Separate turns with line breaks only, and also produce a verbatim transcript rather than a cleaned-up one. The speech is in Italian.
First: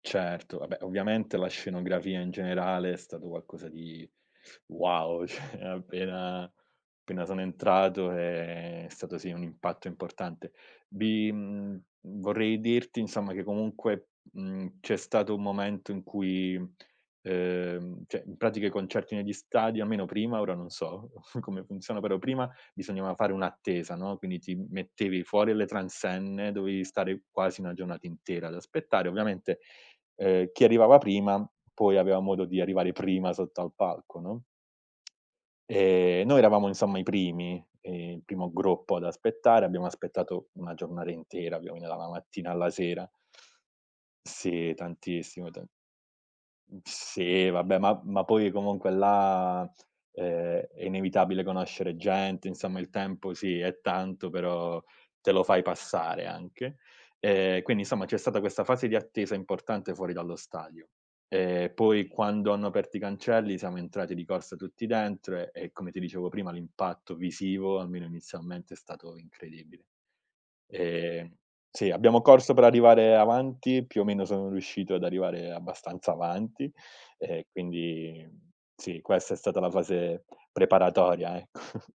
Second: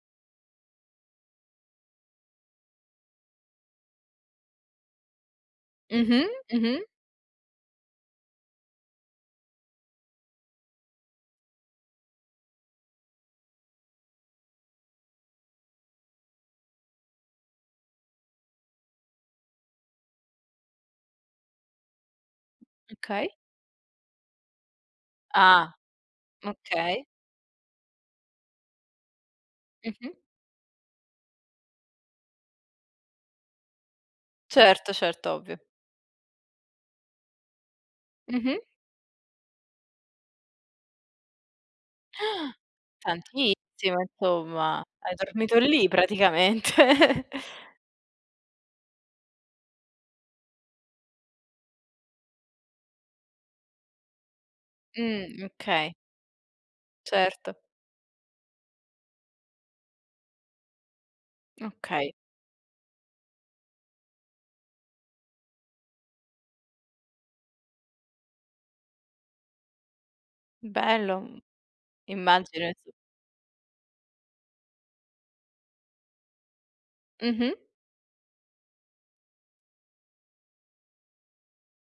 Certo, vabbè ovviamente la scenografia in generale è stato qualcosa di wow, cioè
Mh-mh.
appena
Mh-mh.
appena sono entrato è stato sì un impatto importante. Vi mhmm, vorrei dirti insomma che comunque, mhmm, c'è stato un momento in cui uhm, cioè in pratica i concerti negli stadi, almeno prima, ora non so come funziona, però prima bisognava
Okay.
fare un'attesa, no, quindi ti mettevi fuori alle
Ah.
transenne, dovevi
Okay.
stare quasi una giornata intera ad aspettare. Ovviamente,
Mh-mh.
uhm, chi arrivava prima poi aveva modo di arrivare prima sotto al palco, no.
Certo, certo, ovvio.
Ehm, noi eravamo insomma i primi, ehm, il primo
Mh-mh.
gruppo ad aspettare, abbiamo aspettato una giornara intera, quinni dalla mattina alla sera.
Tantissimo,
Sì,
insomma. Hai
tantissimo
dormito
tan
lì
Uhm,
praticamente.
sì vabbè, ma ma poi comunque là, uhm, è inevitabile conoscere gente, insomma il tempo sì è tanto, però te
Mh,
lo fai
okay.
passare anche.
Certo.
Ehm, quindi insomma c'è stata questa fase di attesa importante fuori dallo stadio. Ehm, poi
Okay.
quando hanno aperto i cancelli siamo entrati di corsa tutti dentro, e come ti dicevo prima l'impatto visivo, almeno inizialmente, è stato incredibile.
Bello,
Ehm,
mhmm,
sì abbiamo corso per
immagino, sì.
arrivare avanti, più o meno sono riuscito ad arrivare abbastanza avanti e
Mh-mh.
quindi sì, questa è stata la fase preparatoria ecco.